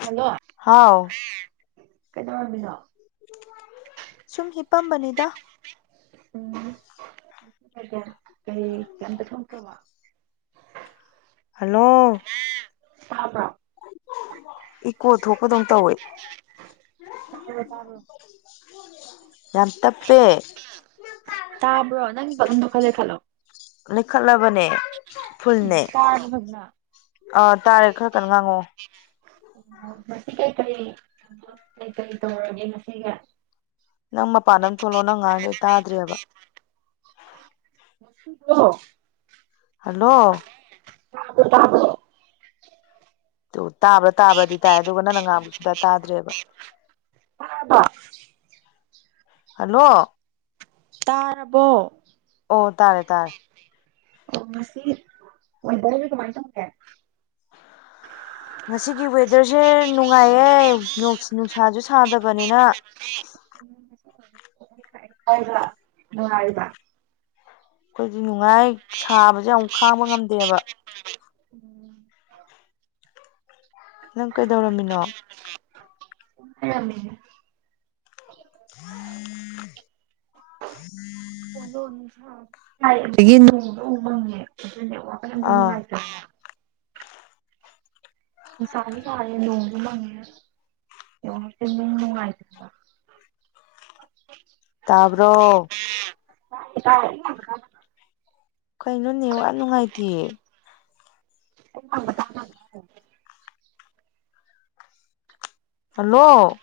hello ꯍꯥꯎ ꯀꯩꯗꯧꯔꯝꯃꯤꯅꯣ ꯁꯨꯝ ꯍꯤꯄꯝꯕꯅꯤꯗ ꯎꯝ ꯀꯩꯗꯧ ꯑꯝ ꯀꯩꯝꯇ ꯊꯣꯛꯇ꯭ꯔꯕꯣ ꯍꯜꯂꯣ ꯇꯥꯕ꯭ꯔꯣ ꯏꯀꯣ ꯊꯣꯛꯄꯗꯧ ꯇꯧꯋꯦ ꯌꯥꯝ ꯇꯞꯄꯦ ꯇꯥꯔꯕ꯭ꯔꯣ ꯅꯪ ꯚꯣꯂꯨꯝꯗꯣ ꯈꯔ ꯂꯩꯈꯠꯂꯣ ꯂꯩꯈꯠꯂꯕꯅꯦ ꯐꯨꯜꯅꯦ ꯑꯥ ꯇꯥꯔꯦ ꯈꯔ ꯀꯟꯅ ꯉꯥꯡꯉꯛꯑꯣ ꯑꯣ ꯉꯁꯤ ꯀꯩꯀꯩ ꯀꯩꯀꯩ ꯇꯧꯔꯒꯦ ꯉꯁꯤꯒꯤ ꯅꯪ ꯃꯄꯥꯟ ꯑꯃꯨꯇ ꯊꯣꯛꯂꯣꯑꯣ ꯅꯪ ꯉꯥꯡꯉꯤꯗꯣ ꯑꯩ ꯇꯥꯗ꯭ꯔꯦꯕ [inaudible] ꯍꯜꯂꯣ [unintelligible] ꯑꯗꯨ ꯇꯥꯕ꯭ꯔꯥ ꯇꯥꯕꯔꯥꯗꯤ ꯇꯥꯏ ꯑꯗꯨꯒ ꯅꯪꯅ ꯉꯥꯡꯕꯗꯤ ꯁꯨꯛꯇꯥ ꯇꯥꯗ꯭ꯔꯦꯕ ꯑꯥꯗ ꯍꯜꯂꯣ ꯇꯥꯔꯕꯣ ꯑꯣ ꯇꯥꯔꯦ ꯇꯥꯔꯦ ꯑꯣ ꯉꯁꯤ ꯋꯦꯗꯔꯁꯦ ꯀꯃꯥꯏ ꯇꯧꯒꯦ ꯉꯁꯤꯒꯤ ꯋꯦꯗꯔꯁꯦ ꯅꯨꯡꯉꯥꯏꯌꯦ ꯅꯨꯡꯁꯥꯁꯨ ꯁꯥꯗꯕꯅꯤꯅ ꯇꯥꯏꯕꯥ ꯅꯨꯉꯥꯏꯔꯤꯕ ꯑꯩꯈꯣꯏꯗꯤ ꯅꯨꯡꯉꯥꯏ ꯁꯥꯕꯁꯦ ꯌꯥꯝ ꯈꯥꯡꯕ ꯉꯝꯗꯦꯕ ꯎꯝ ꯅꯪ ꯀꯩꯗꯧꯔꯝꯃꯤꯅꯣ ꯂꯩꯔꯝꯃꯤꯅꯦ ꯆꯂꯣꯅꯤ ꯁꯥ ꯍꯥꯏ ꯑꯗꯒꯤ ꯅꯣꯡꯁꯨ ꯑꯃꯨꯛ ꯃꯪꯉꯦ ꯑꯗꯨꯏ ꯅꯦꯠꯋꯥꯛ ꯀꯥꯁꯦ ꯑꯝꯇ ꯑꯥ ꯅꯨꯡꯉꯥꯏꯇꯦ ꯏꯁꯥꯥꯡ ꯀꯥꯔꯦ ꯅꯣꯡꯁꯨ ꯃꯉꯦ [unintelligible] [unintelligible] ꯇꯕ꯭ꯔꯣ ꯇꯥꯏ ꯇꯥꯏ [unintelligible] ꯀꯩꯅꯣ ꯅꯦꯋꯥꯠ ꯅꯨꯡꯉꯥꯏꯇꯦ ꯑꯩꯟ ꯍꯪꯕꯗꯥ ꯍꯜꯂꯣ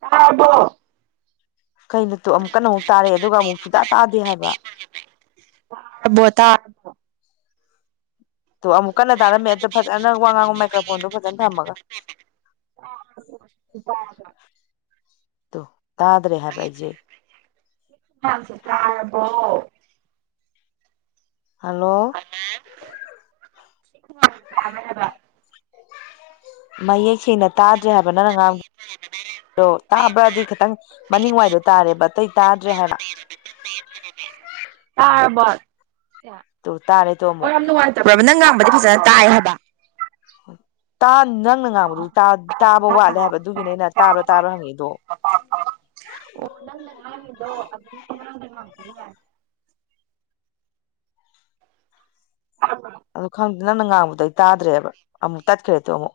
ꯇꯔꯥꯕꯣ ꯀꯩꯅꯠꯇꯣ ꯑꯃꯨꯛ ꯀꯟꯅ ꯑꯃꯨꯛ ꯇꯥꯔꯛꯑꯦ ꯑꯗꯨꯒ ꯑꯃꯨꯛ ꯁꯨꯇꯥ ꯇꯥꯗꯦ ꯍꯥꯏꯕ ꯋꯔ ꯕꯣꯇꯥ ꯇꯣ ꯑꯃꯨꯛ ꯀꯟꯅ ꯇꯔꯝꯃꯦ ꯑ ꯐꯖꯅ ꯋꯥ ꯉꯥꯡꯕ ꯃꯥꯏꯀ꯭ꯔꯣꯐꯣꯟꯗꯣ ꯐꯖꯟ ꯊꯝꯃꯒ [unintelligible] ꯇꯣ ꯇꯥꯗ꯭ꯔꯦ ꯍꯥꯏꯕ ꯑꯩꯖꯦ ꯃꯌꯥꯝꯁꯦ ꯇꯔꯕꯣ ꯍꯜꯂꯣ [unintelligible] ꯃꯌꯦꯛ ꯁꯦꯡꯅ ꯇꯥꯗ꯭ꯔꯦ ꯍꯥꯏꯕ ꯅꯪ ꯅ ꯉꯥꯡꯗꯣ ꯇꯥꯕ꯭ꯔꯗꯤ ꯈꯤꯇꯪ ꯃꯅꯤꯡꯋꯥꯏꯗꯣ ꯇꯥꯔꯦꯕ ꯑꯇꯩ ꯇꯥꯗ꯭ꯔꯦ ꯍꯥꯏꯕ [unintelligible] ꯇꯔ꯭ꯕꯣ ꯁꯦ ꯇꯣ ꯇꯥꯔꯦ ꯇꯣ ꯑꯣ ꯑꯃꯨꯛ ꯌꯥꯝ ꯅꯨꯡꯎꯏ ꯇ꯭ꯕꯔꯕ ꯅꯪ ꯉꯝꯕꯗꯤ ꯐꯖꯅ ꯇꯥꯏ ꯍꯥꯏꯕ ꯇꯥꯟ ꯅꯪꯅ ꯉꯥꯡꯕꯗꯨ ꯇꯥ ꯇꯥꯕ ꯋꯥꯠꯂꯦ ꯍꯥꯏꯕ ꯑꯗꯨꯒꯤꯅꯦ ꯑꯩꯅ ꯇꯥꯕ꯭ꯔꯥ ꯇꯥꯕ꯭ꯔ ꯍꯪꯉꯤꯏꯗꯣ [unintelligible] ꯑꯗꯨ ꯈꯪꯗꯦ ꯅꯪꯅ ꯉꯥꯡꯕꯗꯩ ꯇꯥꯗ꯭ꯔꯦꯕ ꯑꯃꯨꯛ ꯇꯠꯈ꯭ꯔꯦꯗꯣ ꯑꯃꯨꯛ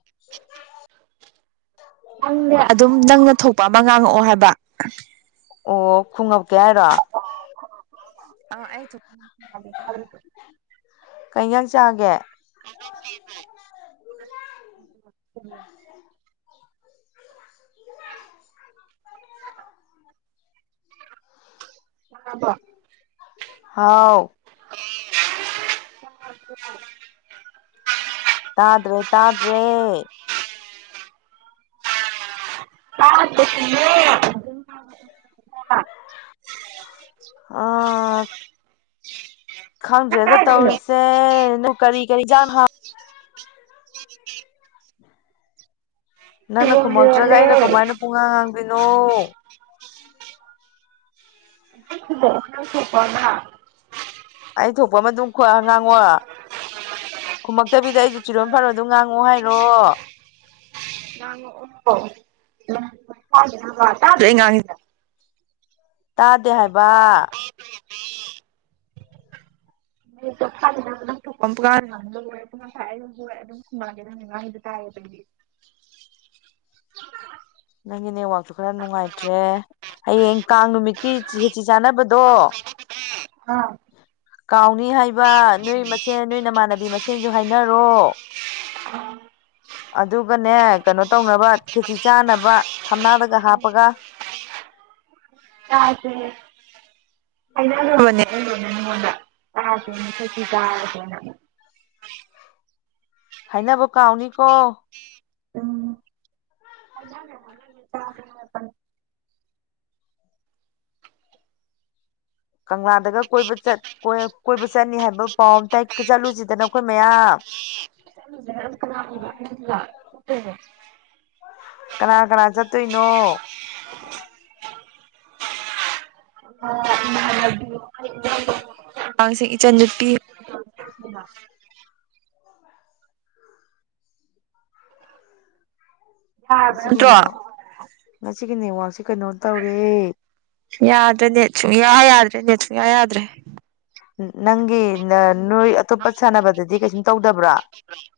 ꯅꯪꯅꯦ ꯑꯗꯨꯝ ꯅꯪꯅ ꯊꯣꯛꯄ ꯑꯃ ꯉꯥꯡꯉꯛꯑꯣ ꯍꯥꯏꯕ ꯑꯣ ꯈꯨꯡꯉꯞꯀꯦ ꯍꯥꯏꯔꯣ [inaudible] ꯑꯪ ꯑꯩ ꯊꯨꯛ [inaudible] ꯀꯩ ꯏꯟꯖꯥꯡ ꯆꯥꯒꯦ [inaudible] ꯍꯥꯕ ꯍꯥꯎ [unintelligible] ꯇꯥꯗ꯭ꯔꯦ ꯇꯥꯗ꯭ꯔꯦ ꯇꯥꯗꯦ [unintelligible] [inaudible] ꯑꯥꯟ ꯈꯪꯗ꯭ꯔꯦꯗ ꯇꯧꯔꯤꯁꯦ ꯅꯨ ꯀꯔꯤ ꯀꯔꯤ ꯆꯟꯍꯥꯎ ꯅꯪꯅ ꯈꯨꯝꯂꯛꯇ꯭ꯔꯒ ꯑꯩꯅ ꯀꯃꯥꯏꯅ ꯄꯨꯡꯉꯥꯡ ꯉꯥꯡꯗꯣꯏꯅꯣ [unintelligible] ꯑꯩ ꯊꯣꯛꯄ ꯑꯃ ꯑꯗꯨꯝ ꯀꯣꯏ ꯉꯥꯡꯉꯣ ꯈꯨꯃꯛꯇꯕꯤꯗ ꯑꯩꯁꯨ ꯆꯤꯔꯣ ꯐꯔꯣ ꯑꯗꯨꯝ ꯉꯥꯡꯉꯣ ꯍꯥꯏꯔꯣ [unintelligible] ꯇꯥꯗ꯭ꯔꯣ ꯑꯩꯅꯥ ꯉꯥꯡꯉꯤꯁꯦ ꯇꯥꯗꯦ ꯍꯥꯏꯕꯥ INAUDIBLE UNINTELLIGIBLE ꯅꯣꯏꯅ ꯉꯥꯡꯉꯤꯗꯣ ꯇꯥꯏꯌꯦ ꯑꯗꯨꯒꯤ ꯅꯪꯒꯤ ꯅꯦꯠꯋꯥꯛꯇꯨ ꯈꯔꯥ ꯅꯨꯡꯉꯥꯏꯇ꯭ꯔꯦ ꯍꯌꯦꯡ ꯀꯥꯡ ꯅꯨꯃꯤꯠꯀꯤ ꯈꯦꯆꯤ ꯆꯥꯅꯕ INAUDIBLE ꯀꯥꯎꯅꯤ ꯍꯥꯏꯕꯥ ꯅꯣꯏ ꯃꯁꯦꯟ ꯅꯣꯏ ꯅꯃꯥꯟꯅꯕꯤ ꯃꯁꯦꯟꯖꯨ ꯍꯥꯏꯅꯔꯣ INAUDIBLE ꯑꯗꯨꯒꯅꯦ ꯀꯩꯅꯣꯇꯧꯅꯕ ꯈꯦꯆꯤ ꯆꯥꯅꯕ ꯊꯝꯅꯥꯗꯒ ꯍꯥꯞꯄꯒ INAUDIBLE INAUDIBLE ꯍꯥꯏꯅꯕ ꯀꯥꯎꯅꯤ ꯀꯣ INAUDIBLE ꯀꯪꯂꯥꯗꯒ ꯀꯣꯏꯕ ꯆꯠ ꯀꯣꯏꯕ ꯆꯠꯅꯤ ꯍꯥꯏꯕ ꯀꯪꯂꯥꯗꯒ ꯀꯣꯏꯕ ꯆꯠ ꯀꯣꯏꯕ ꯆꯠꯅꯤꯩ ꯍꯥꯏꯕꯧꯄꯥꯎ ꯑꯃ ꯇꯥꯏ ꯆꯠꯂꯨꯖꯤꯗꯅ ꯑꯩꯈꯣꯏ ꯆꯠꯂꯨꯁꯤꯗꯅ ꯑꯩꯈꯣꯏ ꯃꯌꯥꯝ UNINTELLIGIBLE ꯀꯅꯥ -ꯀꯅꯥ ꯆꯠꯇꯣꯏꯅꯣ INAUDIBLE INAUDIBLE INAUDIBLE ꯌꯥꯔꯕ ꯉꯁꯤꯒꯤ ꯅꯠꯇ꯭ꯔꯣ ꯅꯦꯠꯋꯥꯛ ꯉꯁꯤꯒꯤ ꯅꯦꯠꯋꯥꯛꯁꯦ ꯀꯩꯅꯣ ꯇꯧꯔꯦ ꯌꯥꯗ꯭ꯔꯦ ꯅꯦꯠ ꯁꯨꯡꯌꯥ ꯌꯥꯗ꯭ꯔꯦ ꯅꯦꯠ ꯁꯨꯡꯌꯥ ꯌꯥꯗ꯭ꯔꯦ ꯅꯪꯒꯤ ꯅꯥ ꯅꯣꯏ ꯑꯇꯣꯞꯄ ꯁꯥꯟꯅꯕꯗꯗꯤ ꯀꯩꯁꯨꯝ ꯇꯧꯗꯕ꯭ꯔꯥ INAUDIBLE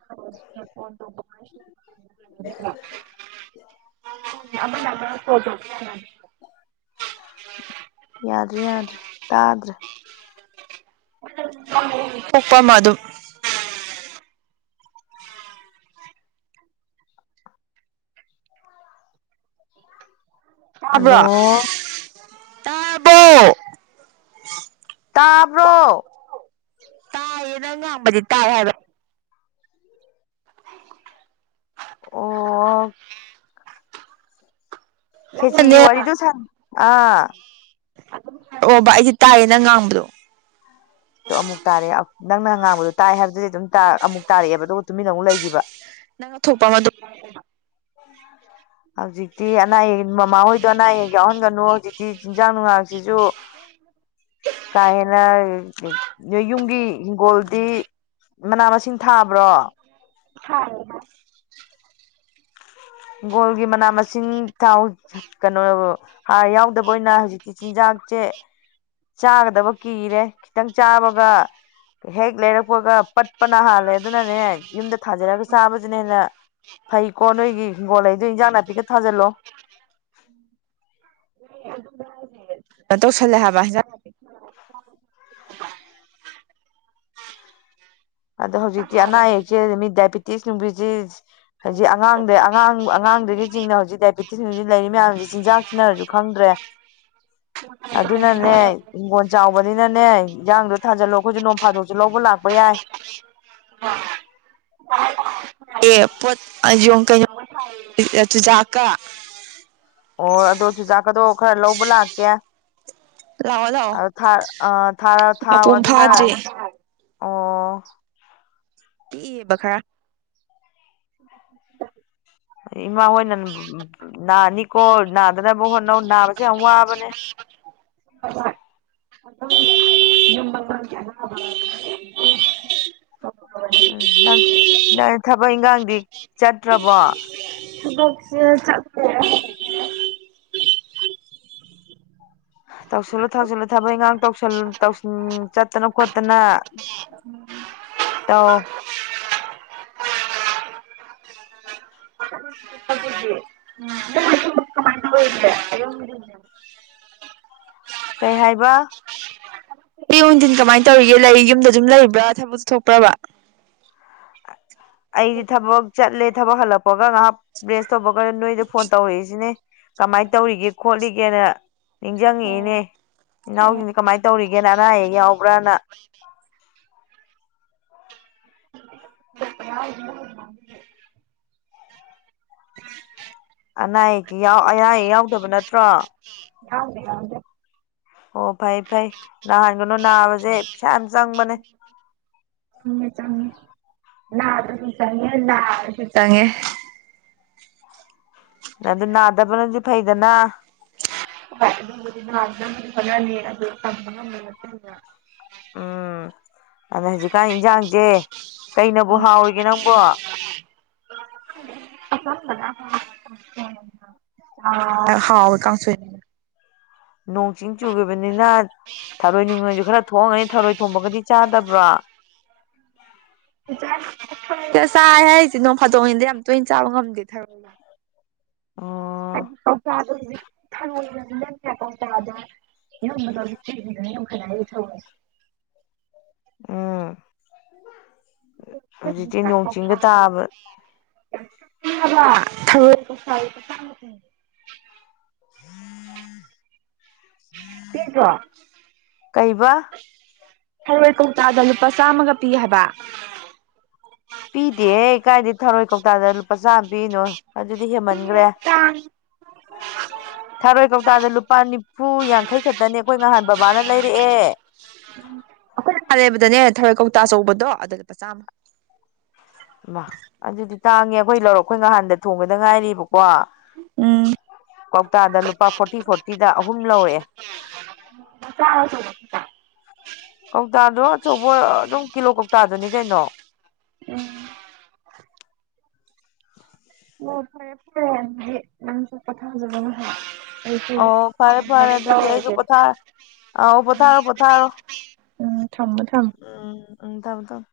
INAUDIBLE INAUDIBLE ꯌꯥꯗ꯭ꯔꯦ ꯌꯥꯗ꯭ꯔꯦ ꯇꯥꯗ꯭ꯔꯦ UNINTELLIGIBLE ꯇꯥꯕ꯭ꯔꯣ ꯍꯜꯂꯣ ꯇꯥꯔꯕꯣ ꯇꯥꯕ꯭ꯔꯣ ꯃꯤꯅ ꯉꯥꯡꯕꯗꯤ ꯇꯥꯏ ꯍꯥꯏꯕ ꯑꯣꯑꯣ ꯅꯪꯅꯅꯦ ꯈꯦꯆꯤꯒꯤ ꯋꯥꯔꯤꯗꯨ ꯁꯥꯟ ꯑꯥ ꯑꯣꯕ ꯑꯩꯗꯤ ꯇꯥꯏꯌꯦ ꯅꯪ ꯉꯥꯡꯕꯗꯣ ꯑꯗꯨ ꯑꯃꯨꯛ ꯇꯥꯔꯦ ꯑꯃꯨꯛꯇꯪ ꯅꯪꯅ ꯉꯥꯡꯕꯗꯣ ꯇꯥꯏ ꯍꯥꯏꯕꯗꯨꯗꯤ ꯑꯗꯨꯝ ꯑꯃꯨꯛ ꯇꯥꯔꯛꯑꯦꯕ ꯑꯗꯨꯒ ꯇꯨꯃꯤꯟꯅ ꯑꯃꯨꯛ ꯂꯩꯒꯤꯕ ꯅꯪꯅ ꯊꯣꯛꯄ ꯃꯥ ꯑꯗꯨꯝ ꯄꯪꯈꯨꯝ-ꯈꯨꯝꯃꯣ INAUDIBLE ꯍꯧꯖꯤꯛꯇꯤ ꯑꯅꯥ- ꯑꯌꯦꯛ ꯃꯃꯥꯍꯣꯏꯗꯣ ꯑꯅꯥ- ꯑꯌꯦꯛ ꯌꯥꯎꯍꯟꯒꯅꯨ ꯍꯧꯖꯤꯛꯇꯤ ꯆꯤꯟꯖꯥꯛ ꯅꯨꯡꯉꯥꯡꯖꯤꯖꯨ ꯀꯥ ꯍꯦꯟꯅ ꯅꯣꯏ ꯌꯨꯝꯒꯤ ꯍꯤꯡꯒꯣꯜꯗꯤ ꯃꯅꯥ- ꯃꯁꯤꯡ ꯊꯥꯕ꯭ꯔꯣ INAUDIBLE ꯍꯤꯡꯒꯣꯜꯒꯤ ꯃꯅꯥ- ꯃꯁꯤꯡ ꯊꯥꯎ ꯀꯩꯅꯣꯑꯣ ꯍꯥꯔ ꯌꯥꯎꯗꯕ ꯑꯣꯏꯅ ꯍꯧꯖꯤꯛꯇꯤ ꯆꯤꯟꯖꯥꯛꯁꯦ ꯆꯥꯒꯗꯕ ꯀꯤꯔꯦ ꯈꯤꯇꯪꯆꯥꯕꯒ ꯍꯦꯛ ꯂꯩꯔꯛꯄꯒ ꯄꯠꯄꯅ ꯍꯥꯜꯂꯦ ꯑꯗꯨꯅꯅꯦ ꯌꯨꯝꯗ ꯊꯥꯖꯔꯒ ꯆꯥꯕꯖꯤꯅ ꯍꯦꯟꯅ ꯐꯩꯀꯣ ꯅꯣꯏꯒꯤ ꯍꯤꯡꯒꯣꯜ ꯂꯩꯗꯣ ꯏꯟꯖꯥꯡ ꯅꯥꯄꯤꯒ ꯊꯥꯖꯜꯂꯣ ꯑꯗꯨꯅꯦ ꯍꯥꯏꯖꯦ ꯇꯧꯁꯜꯂꯦ ꯍꯥꯏꯕ ꯍꯤꯟꯖꯥꯡ ꯑꯗꯣ ꯍꯧꯖꯤꯛꯇꯤ ꯑꯅꯥ ꯑꯌꯦꯛꯁꯦ ꯃꯤ ꯗꯥꯏꯕꯤꯇꯤꯁ ꯅꯨꯡꯕꯤꯇꯤꯁ ꯍꯧꯖꯤꯛ ꯑꯉꯥꯡꯗꯩ ꯑꯉꯥꯡ ꯑꯉꯥꯡꯗꯒꯤ ꯆꯤꯡꯅ ꯍꯧꯖꯤꯛ ꯗꯥꯏꯕꯦꯇꯤꯁ ꯅꯨꯡꯄꯤꯇꯤꯁꯤꯡ ꯂꯩꯔꯤ ꯃꯌꯥꯝꯁꯤ ꯆꯤꯟꯖꯥꯛ ꯁꯤꯅꯔꯁꯨ ꯈꯪꯗ꯭ꯔꯦ [unintelligible] ꯑꯗꯨꯅꯅꯦ ꯍꯤꯡꯒꯣꯜ ꯆꯥꯎꯕꯅꯤꯅꯅꯦ ꯏꯟꯖꯥꯡꯗꯣ ꯊꯥꯖꯜꯂꯣ ꯑꯩꯈꯣꯏꯁꯨ ꯅꯣꯡ ꯐꯥꯗꯣꯛꯁꯨ ꯂꯧꯕ ꯂꯥꯛꯄ ꯌꯥꯏ ꯎꯝ [unintelligible] ꯑꯦ ꯄꯣꯠ ꯌꯣ ꯀꯩꯅꯣꯒꯥ ꯊꯥꯏꯌꯦ ꯆꯨꯖꯥꯛꯀ ꯑꯣ ꯑꯗꯣ ꯆꯨꯖꯥꯛꯀꯗꯣ ꯈꯔ ꯂꯧꯕ ꯂꯥꯛꯀꯦ ꯂꯥꯛꯑꯣ ꯂꯥꯛꯑꯣ ꯑ ꯑꯥ ꯊꯥꯔ ꯊꯥꯎ ꯃꯄꯨꯡ ꯑꯗꯨꯅ ꯐꯥꯗ꯭ꯔꯤ ꯑꯣ ꯄꯤꯛꯏꯕ ꯈꯔ [inaudible] ꯏꯃꯥꯍꯣꯏꯅ ꯅꯥꯅꯤꯀꯣ ꯅꯥꯗꯅꯕ ꯍꯣꯠꯅꯧ ꯅꯥꯕꯁꯦ ꯌꯥꯝ ꯋꯥꯕꯅꯦ [unintelligible] [unintelligible] ꯎꯝ ꯅꯪ ꯅꯪ ꯊꯕꯛ ꯏꯪꯒꯥꯡꯗꯤ ꯆꯠꯇ꯭ꯔꯕꯣ ꯊꯕꯛꯁꯦ ꯆꯠꯇꯦ ꯇꯧꯁꯤꯜꯂꯨ ꯇꯧꯁꯤꯜꯂꯨ ꯊꯕꯛ ꯏꯟꯈꯥꯡ ꯇꯧꯁꯜ ꯇꯧꯁꯜ ꯆꯠꯇꯅ ꯈꯣꯠꯇꯅꯥ ꯇꯧ [unintelligible] [unintelligible] ꯀꯃꯥꯏ ꯇꯧꯏ [unintelligible] ꯑꯌꯨꯛ ꯅꯨꯡꯊꯤꯜ ꯅꯨꯃꯤꯗꯥꯡ ꯀꯩ ꯍꯥꯏꯕ ꯑꯌꯨꯛ ꯅꯨꯡꯊꯤꯟ ꯀꯃꯥꯏꯅ ꯇꯧꯔꯤꯒꯦ ꯂꯩ ꯌꯨꯝꯗ ꯑꯗꯨꯝ ꯂꯩꯕ꯭ꯔꯥ ꯊꯕꯛ ꯆꯠꯊꯣꯛꯄ꯭ꯔꯕ ꯑꯩꯗꯤ ꯊꯕꯛ ꯆꯠꯂꯦ ꯊꯕꯛ ꯍꯜꯂꯛꯄꯒ ꯉꯥꯏꯍꯥꯛ ꯔꯦꯁ ꯇꯧꯕꯒ ꯅꯣꯏꯗ ꯐꯣꯟ ꯇꯧꯔꯛꯏꯁꯤꯅꯦ ꯀꯃꯥꯏ ꯇꯧꯔꯤꯒꯦ ꯈꯣꯠꯂꯤꯒꯦꯅ ꯅꯤꯡꯖꯪꯉꯛꯏꯅꯦ ꯑꯣ ꯑꯣ ꯏꯅꯥꯎꯁꯤꯡꯁꯦ ꯀꯃꯥꯏ ꯇꯧꯔꯤꯒꯦꯅ ꯑꯅꯥ ꯑꯌꯦꯛ ꯌꯥꯎꯕ꯭ꯔꯥꯅ [unintelligible] [inaudible] ꯑꯅꯥ ꯑꯌꯦꯛꯇꯤ ꯌꯥꯎ ꯑꯅꯥ ꯑꯌꯦꯛ ꯌꯥꯎꯗꯕ ꯅꯠꯇ꯭ꯔꯣ ꯌꯥꯎꯗꯦ ꯌꯥꯎꯗꯦ ꯑꯣ ꯐꯩ ꯐꯩ ꯅꯥꯍꯟꯒꯅꯨ ꯅꯥꯕꯁꯦ ꯄꯩꯁꯥ ꯌꯥꯝ ꯆꯪꯕꯅꯦ ꯆꯪꯉꯦ ꯆꯪꯉꯦ ꯅꯥꯗ꯭ꯔꯁꯨ ꯆꯪꯉꯦ ꯅꯥꯔꯁꯨ ꯆꯪꯉꯦ ꯑꯗꯣ ꯅꯥꯗꯅꯕꯗꯤ ꯐꯩꯗꯅꯥ ꯍꯣꯏ ꯑꯗꯨꯕꯨꯗꯤ ꯅꯗꯅꯕꯗꯤ ꯍꯣꯠꯅꯅꯤ ꯑꯗꯨ ꯇꯝꯕ ꯉꯝꯕ ꯅꯠꯇꯦꯗꯅ ꯎꯝ ꯑꯗ ꯍꯧꯖꯤꯛꯀꯥꯟꯒꯤ ꯏꯟꯖꯥꯡꯁꯦ ꯀꯩꯅꯕꯨ ꯍꯥꯎꯔꯤꯒꯦ ꯅꯪꯕꯣ [unintelligible] [inaudible] ꯑꯥ ꯍꯥꯎꯏ ꯀꯥꯡꯁꯣꯏꯅ ꯅꯣꯡ ꯆꯤꯡ ꯆꯨꯈꯤꯕꯅꯤꯅ ꯊꯔꯣꯏ ꯅꯨꯡꯂꯣꯏꯁꯨ ꯈꯔ ꯊꯣꯡꯑꯝꯒꯅꯤ ꯊꯔꯣꯏ ꯊꯣꯡꯕꯒꯗꯤ ꯆꯥꯗꯕ꯭ꯔꯣ ꯁꯤꯗ ꯆꯥꯏ ꯍꯥꯏꯔꯤꯁꯦ ꯅꯣꯡ ꯐꯥꯗꯣꯛꯅꯤꯗ ꯌꯥꯝ ꯇꯣꯏꯅ ꯆꯥꯕ ꯉꯝꯗꯦ ꯊꯔꯣꯏ ꯑꯣ [unintelligible] ꯊꯔꯣꯏꯒꯖꯤꯅꯅꯦ ꯀꯧꯇꯥꯗ ꯌꯣꯟꯕꯗꯣ ꯀꯦꯖꯤꯗꯅꯦ ꯌꯣꯟꯈꯠꯂꯦ ꯍꯥꯏꯔꯤꯁꯦ ꯊꯔꯣꯏꯁꯦ ꯎꯝ ꯍꯧꯖꯤꯛꯇꯤ ꯅꯣꯡ ꯆꯤꯡꯒ ꯇꯕ ꯈꯪꯉꯕ ꯊꯔꯣꯢ ꯀꯧꯇꯥꯗ ꯂꯨꯄꯥ ꯆꯥꯝꯃꯥ ꯐꯪꯉꯤ [unintelligible] ꯇꯦꯛꯇ꯭ꯔꯣ ꯀꯩꯕ ꯊꯔꯣꯢ ꯀꯧꯇꯥꯗ ꯂꯨꯄꯥ ꯆꯥꯝꯃꯥꯒ ꯄꯤ ꯍꯥꯢꯕ ꯄꯤꯗꯦꯍꯦ ꯀꯥꯢꯗꯩ ꯊꯔꯣꯢ ꯀꯧꯇꯥꯗ ꯂꯨꯄꯥ ꯆꯥꯝꯃ ꯄꯤꯅꯣ ꯑꯗꯨꯗꯤ ꯍꯦꯃꯟꯒ꯭ꯔꯦ ꯊꯥꯔꯣꯢ ꯀꯧꯇꯥꯗ ꯂꯨꯄꯥ ꯅꯤꯐꯨ ꯌꯥꯡꯈꯩ ꯈꯛꯇꯅꯦ ꯑꯩꯈꯣꯢ ꯉꯍꯥꯟ ꯕꯕꯥꯅ ꯂꯩꯔꯛꯑꯦ ꯑꯩꯈꯣꯢꯅ ꯉꯥꯍꯥꯜ ꯂꯩꯕꯗꯅꯦ ꯊꯔꯣꯢ ꯀꯧꯇꯥ ꯑꯆꯧꯕꯗꯣ ꯑꯗ ꯂꯨꯄꯥ ꯆꯥꯝꯃ ꯏꯃꯥ ꯑꯗꯨꯗꯤ ꯇꯥꯡꯉꯦ ꯑꯈꯣꯢ ꯂꯧꯔꯛ ꯑꯈꯣꯢ ꯉꯍꯥꯟꯗ ꯊꯣꯡꯕꯗ ꯉꯥꯢꯔꯤꯕꯀꯣ ꯎꯝ ꯀꯧꯇꯥꯗ ꯂꯨꯄꯥ ꯐꯣꯔꯇꯤ ꯐꯣꯔꯇꯤꯗ ꯑꯍꯨꯝ ꯂꯧꯔꯛꯑꯦ ꯃꯆꯥꯔꯥ ꯑꯆꯧꯕ ꯀꯧꯇꯥꯗꯣ ꯑꯆꯧꯕ ꯑꯗꯨꯝ ꯀꯤꯂꯣ ꯀꯧꯇꯥꯗꯨꯅꯤ ꯀꯩꯅꯣ ꯑꯦ ꯑꯣ ꯐꯔꯦ ꯐꯔꯦ ꯑꯗꯨꯗꯤ ꯅꯪ ꯖꯨ ꯄꯣꯊꯥꯖꯔꯣ ꯉꯍꯥꯛ ꯑꯩꯁꯨ ꯑꯣ ꯐꯔꯦ ꯐꯔꯦ ꯊꯝꯅꯕ ꯑꯗꯨꯗꯤ ꯑꯩꯁꯨ ꯇꯧꯔꯒꯦ ꯄꯣꯊꯥꯔ ꯑꯥꯎ ꯄꯣꯊꯥꯔꯣ ꯄꯣꯊꯥꯔꯣ ꯎꯝ ꯊꯝꯃꯣ ꯊꯝꯃꯣ ꯎꯝ ꯎꯝ ꯊꯝ ꯊꯝ